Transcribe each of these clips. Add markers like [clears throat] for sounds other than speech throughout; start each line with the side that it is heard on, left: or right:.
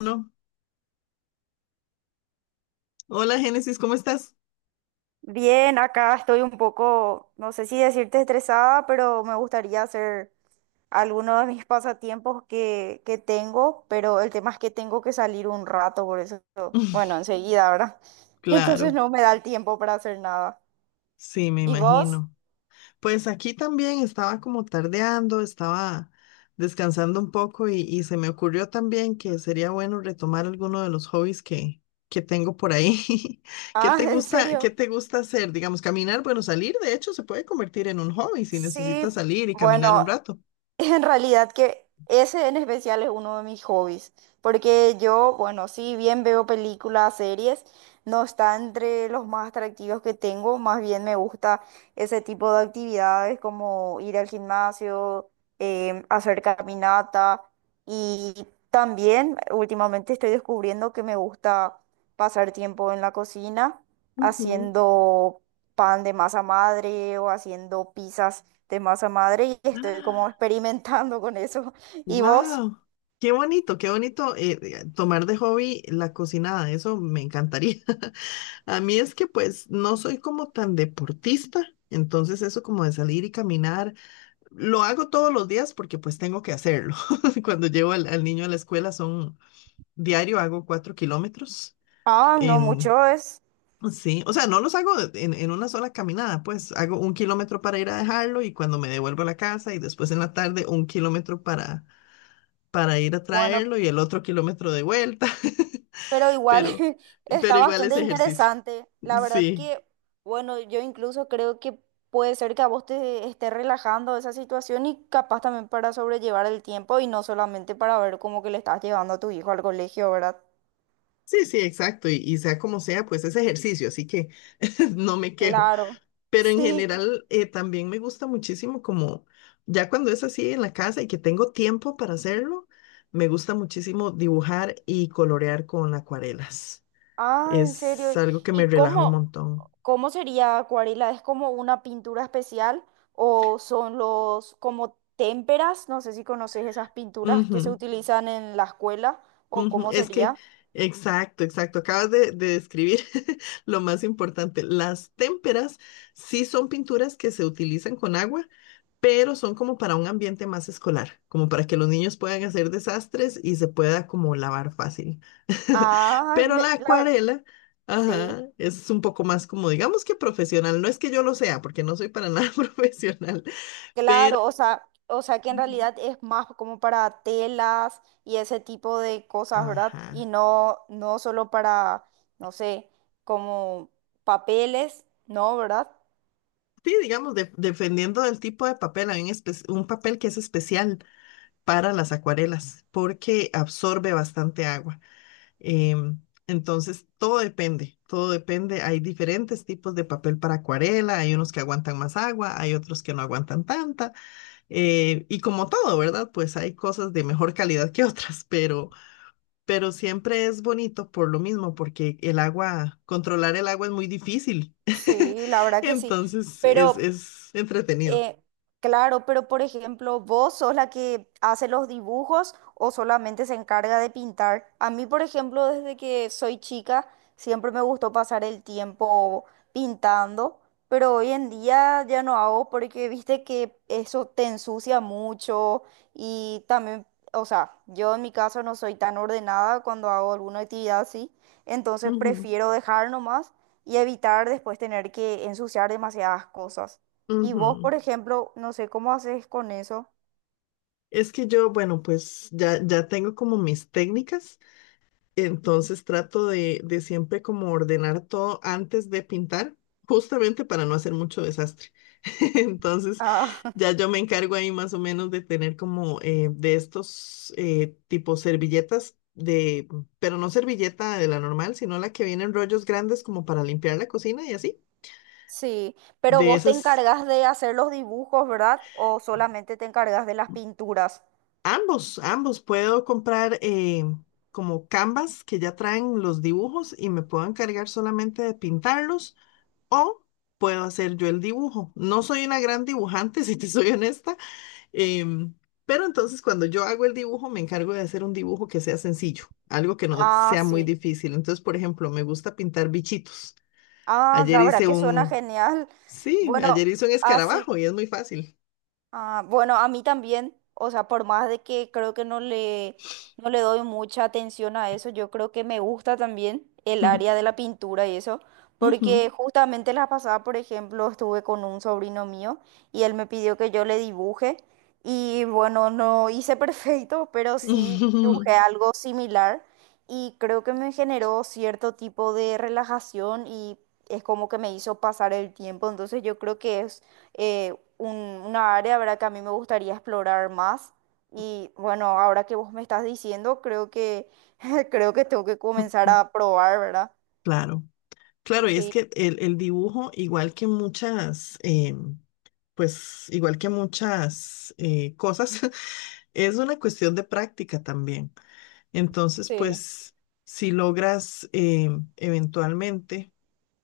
left: No. Hola Génesis, ¿cómo estás?
right: Bien, acá estoy un poco, no sé si decirte estresada, pero me gustaría hacer algunos de mis pasatiempos que tengo, pero el tema es que tengo que salir un rato, por eso, bueno,
left: [laughs]
right: enseguida, ¿verdad? [laughs]
left: Claro,
right: Entonces no me da el tiempo para hacer nada.
left: sí, me
right: ¿Y vos?
left: imagino. Pues aquí también estaba como tardeando, estaba descansando un poco y se me ocurrió también que sería bueno retomar alguno de los hobbies que tengo por ahí. [laughs]
right: Ah, [laughs] ¿en
left: Qué
right: serio?
left: te gusta hacer? Digamos, caminar, bueno, salir de hecho se puede convertir en un hobby si necesitas
right: Sí,
left: salir y caminar un
right: bueno,
left: rato.
right: en realidad que ese en especial es uno de mis hobbies, porque yo, bueno, si bien veo películas, series, no está entre los más atractivos que tengo, más bien me gusta ese tipo de actividades como ir al gimnasio, hacer caminata y también últimamente estoy descubriendo que me gusta pasar tiempo en la cocina
left: Ujú.
right: haciendo pan de masa madre o haciendo pizzas de masa madre y estoy como experimentando con eso. ¿Y vos?
left: Wow, qué bonito tomar de hobby la cocinada, eso me encantaría. [laughs] A mí es que pues no soy como tan deportista, entonces eso como de salir y caminar, lo hago todos los días porque pues tengo que hacerlo. [laughs] Cuando llevo al niño a la escuela son diario, hago 4 kilómetros
right: Ah, no
left: en...
right: mucho es
left: Sí, o sea, no los hago en una sola caminada, pues hago 1 kilómetro para ir a dejarlo y cuando me devuelvo a la casa y después en la tarde 1 kilómetro para ir a
right: bueno,
left: traerlo y el otro kilómetro de vuelta,
right: pero
left: [laughs]
right: igual
left: pero,
right: [laughs]
left: pero
right: está
left: igual es
right: bastante
left: ejercicio.
right: interesante. La verdad
left: Sí,
right: que, bueno, yo incluso creo que puede ser que a vos te esté relajando esa situación y capaz también para sobrellevar el tiempo y no solamente para ver cómo que le estás llevando a tu hijo al colegio, ¿verdad?
left: sí, sí, exacto. Y sea como sea, pues es ejercicio, así que [laughs] no me quejo.
right: Claro.
left: Pero en
right: Sí.
left: general también me gusta muchísimo como ya cuando es así en la casa y que tengo tiempo para hacerlo, me gusta muchísimo dibujar y colorear con acuarelas.
right: Ah, en
left: Es
right: serio.
left: algo que me
right: ¿Y
left: relaja un
right: cómo?
left: montón.
right: ¿Cómo sería acuarela? ¿Es como una pintura especial o son los como témperas? No sé si conoces esas pinturas que se
left: Ujú.
right: utilizan en la escuela o
left: Ujú,
right: cómo
left: es que,
right: sería.
left: exacto, exacto. Acabas de describir [laughs] lo más importante. Las témperas sí son pinturas que se utilizan con agua, pero son como para un ambiente más escolar, como para que los niños puedan hacer desastres y se pueda como lavar fácil. [laughs]
right: Ah,
left: Pero la
right: me- la ver-
left: acuarela, ajá,
right: sí,
left: es un poco más como, digamos que profesional. No es que yo lo sea, porque no soy para nada [laughs] profesional, pero,
right: claro, o sea que en
left: ujú,
right: realidad es más como para telas y ese tipo de cosas, ¿verdad? Y
left: ajá.
right: no, no solo para, no sé, como papeles, ¿no? ¿Verdad?
left: Sí, digamos, dependiendo del tipo de papel, hay un, un papel que es especial para las acuarelas porque absorbe bastante agua. Em, entonces, todo depende, todo depende. Hay diferentes tipos de papel para acuarela, hay unos que aguantan más agua, hay otros que no aguantan tanta. Y como todo, ¿verdad? Pues hay cosas de mejor calidad que otras, pero siempre es bonito por lo mismo, porque el agua, controlar el agua es muy difícil. [laughs]
right: Sí, la verdad que sí.
left: Entonces
right: Pero
left: es entretenido.
right: Eh, claro, pero por ejemplo, ¿vos sos la que hace los dibujos o solamente se encarga de pintar? A mí, por ejemplo, desde que soy chica, siempre me gustó pasar el tiempo pintando, pero hoy en día ya no hago porque viste que eso te ensucia mucho y también, o sea, yo en mi caso no soy tan ordenada cuando hago alguna actividad así, entonces prefiero dejar nomás y evitar después tener que ensuciar demasiadas cosas. Y
left: Ujú,
right: vos, por
left: ujú.
right: ejemplo, no sé cómo haces con eso.
left: Es que yo, bueno, pues ya, ya tengo como mis técnicas. Entonces trato de siempre como ordenar todo antes de pintar, justamente para no hacer mucho desastre. [laughs] Entonces
right: Ah,
left: ya
right: [laughs]
left: yo me encargo ahí más o menos de tener como de estos tipos servilletas de, pero no servilleta de la normal, sino la que viene en rollos grandes como para limpiar la cocina y así.
right: sí, pero
left: De
right: vos te
left: esas,
right: encargas de hacer los dibujos, ¿verdad? ¿O solamente te encargas de las pinturas?
left: ambos, ambos puedo comprar como canvas que ya traen los dibujos y me puedo encargar solamente de pintarlos. O puedo hacer yo el dibujo. No soy una gran dibujante, [laughs] si te soy honesta, em, pero entonces cuando yo hago el dibujo me encargo de hacer un dibujo que sea sencillo, algo que no
right: Ah,
left: sea muy
right: sí.
left: difícil. Entonces, por ejemplo, me gusta pintar bichitos.
right: Ah,
left: Ayer
right: la verdad
left: hice
right: que suena
left: un,
right: genial.
left: sí,
right: Bueno,
left: ayer hice un
right: así.
left: escarabajo y es muy fácil.
right: Ah, bueno, a mí también, o sea, por más de que creo que no le doy mucha atención a eso, yo creo que me gusta también el área de
left: [laughs]
right: la pintura y eso,
left: Ujú.
right: porque justamente la pasada, por ejemplo, estuve con un sobrino mío y él me pidió que yo le dibuje y bueno, no hice [laughs] perfecto, pero sí dibujé
left: Ujú.
right: algo similar y creo que me generó cierto tipo de relajación y es como que me hizo pasar el tiempo, entonces yo creo que es eh, un- una área, ¿verdad?, que a mí me gustaría explorar más. Y bueno, ahora que vos me estás diciendo, creo que [laughs] creo que tengo que comenzar a probar, ¿verdad?
left: Claro, claro, y es
right: Sí.
left: que el dibujo, igual que muchas, em, pues igual que muchas cosas, [laughs] es una cuestión de práctica también. Entonces,
right: Sí.
left: pues, si logras eventualmente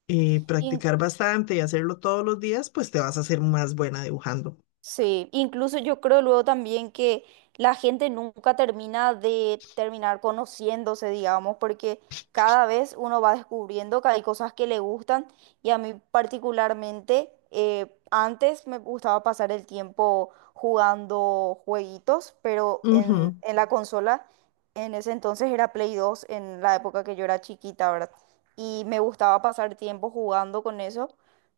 left: practicar bastante y hacerlo todos los días, pues te vas a hacer más buena dibujando.
right: Sí, incluso yo creo luego también que la gente nunca termina de terminar conociéndose, digamos, porque cada vez uno va descubriendo que hay cosas que le gustan y a mí particularmente antes me gustaba pasar el tiempo jugando jueguitos, pero en,
left: Ujú,
right: en la consola en ese entonces era Play 2 en la época que yo era chiquita, ¿verdad? Y me gustaba pasar tiempo jugando con eso.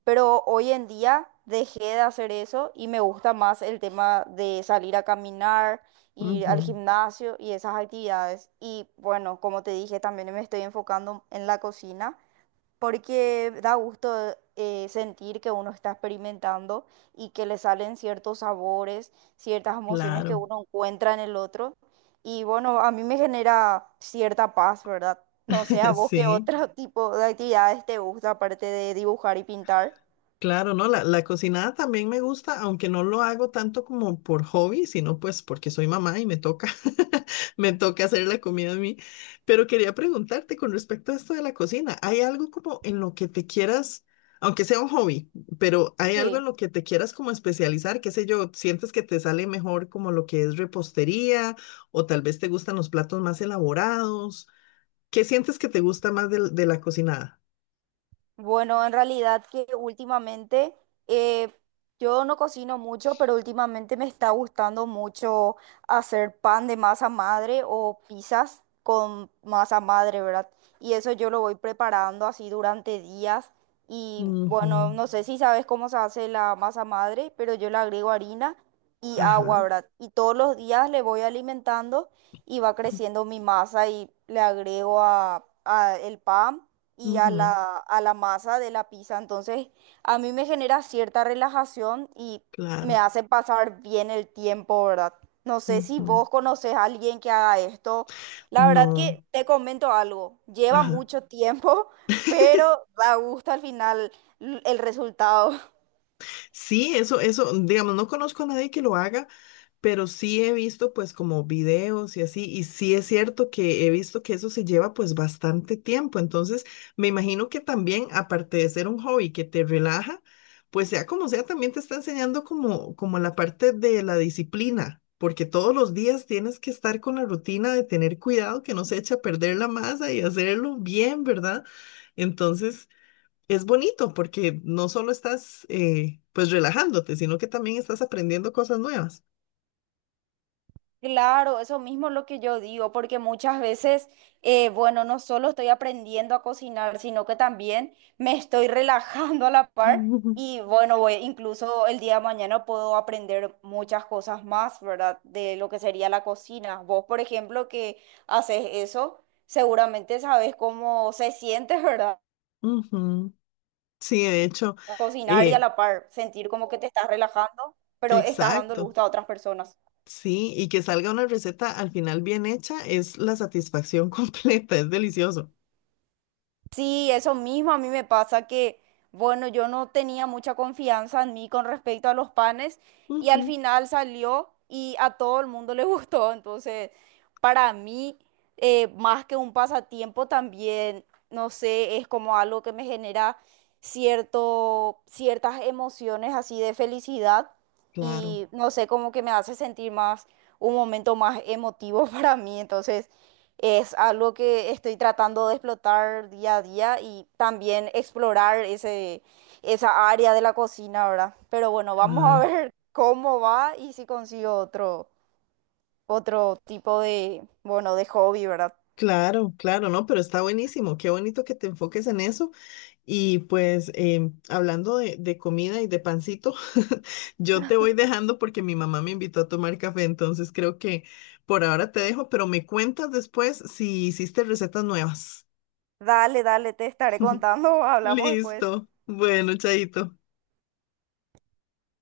right: Pero hoy en día dejé de hacer eso y me gusta más el tema de salir a caminar, ir al
left: ujú,
right: gimnasio y esas actividades. Y bueno, como te dije, también me estoy enfocando en la cocina porque da gusto sentir que uno está experimentando y que le salen ciertos sabores, ciertas emociones que
left: claro,
right: uno encuentra en el otro. Y bueno, a mí me genera cierta paz, ¿verdad? No sé, a
left: [laughs]
right: vos qué
left: sí.
right: otro [laughs] tipo de actividades te gusta aparte de dibujar y pintar.
left: Claro, no, la cocinada también me gusta, aunque no lo hago tanto como por hobby, sino pues porque soy mamá y me toca, [laughs] me toca hacer la comida a mí. Pero quería preguntarte con respecto a esto de la cocina, ¿hay algo como en lo que te quieras, aunque sea un hobby, pero hay algo
right: Sí,
left: en lo que te quieras como especializar? ¿Qué sé yo? ¿Sientes que te sale mejor como lo que es repostería o tal vez te gustan los platos más elaborados? ¿Qué sientes que te gusta más de la cocinada?
right: bueno, en realidad que últimamente eh, yo no cocino mucho, pero últimamente me está gustando mucho hacer pan de masa madre o pizzas con masa madre, ¿verdad? Y eso yo lo voy preparando así durante días. Y bueno,
left: Ujú,
right: no sé si sabes cómo se hace la masa madre, pero yo le agrego harina y
left: ajá.
right: agua, ¿verdad? Y todos los días le voy alimentando y va
left: [clears throat]
right: creciendo mi masa y le agrego a el pan y
left: ujú.
right: a la masa de la pizza. Entonces, a mí me genera cierta relajación y me
left: Claro.
right: hace pasar bien el tiempo, ¿verdad? No sé si
left: Ujú.
right: vos conoces a alguien que haga esto. La verdad
left: No.
right: que te comento algo, lleva
left: Ajá.
right: mucho tiempo, [laughs] pero da gusto al final el resultado.
left: Sí, eso, digamos, no conozco a nadie que lo haga, pero sí he visto pues como videos y así, y sí es cierto que he visto que eso se lleva pues bastante tiempo, entonces me imagino que también, aparte de ser un hobby que te relaja, pues sea como sea, también te está enseñando como, como la parte de la disciplina, porque todos los días tienes que estar con la rutina de tener cuidado que no se eche a perder la masa y hacerlo bien, ¿verdad? Entonces... es bonito porque no solo estás, pues, relajándote, sino que también estás aprendiendo cosas nuevas.
right: Claro, eso mismo es lo que yo digo, porque muchas veces, bueno, no solo estoy aprendiendo a cocinar, sino que también me estoy relajando a la
left: [laughs]
right: par
left: Ujú.
right: y bueno, incluso el día de mañana puedo aprender muchas cosas más, ¿verdad? De lo que sería la cocina. Vos, por ejemplo, que haces eso, seguramente sabes cómo se siente, [laughs] ¿verdad?
left: Ujú. Sí, de hecho,
right: Cocinar y a
left: eh,
right: la par, sentir como que te estás relajando, pero estás dando el
left: exacto.
right: gusto a otras personas.
left: Sí, y que salga una receta al final bien hecha es la satisfacción [laughs] completa, es delicioso.
right: Sí, eso mismo a mí me pasa que, bueno, yo no tenía mucha confianza en mí con respecto a los panes y al
left: Ujú.
right: final salió y a todo el mundo le [laughs] gustó. Entonces, para mí, más que un pasatiempo también, no sé, es como algo que me genera cierto, ciertas emociones así de felicidad
left: Claro.
right: y no sé, como que me hace sentir más, un momento más emotivo [laughs] para mí. Entonces... Es algo que estoy tratando de explotar día a día y también explorar ese, esa área de la cocina, ¿verdad? Pero bueno, vamos a [laughs]
left: Ay,
right: ver cómo va y si consigo otro, otro tipo de, bueno, de hobby, ¿verdad?
left: claro, claro, no, pero está buenísimo. Qué bonito que te enfoques en eso. Y pues, em, hablando de comida y de pancito, [laughs] yo te voy dejando porque mi mamá me invitó a tomar café, entonces creo que por ahora te dejo, pero me cuentas después si hiciste recetas nuevas.
right: Dale, dale, te estaré
left: [laughs]
right: contando, [laughs] hablamos después.
left: Listo. Bueno, chaito.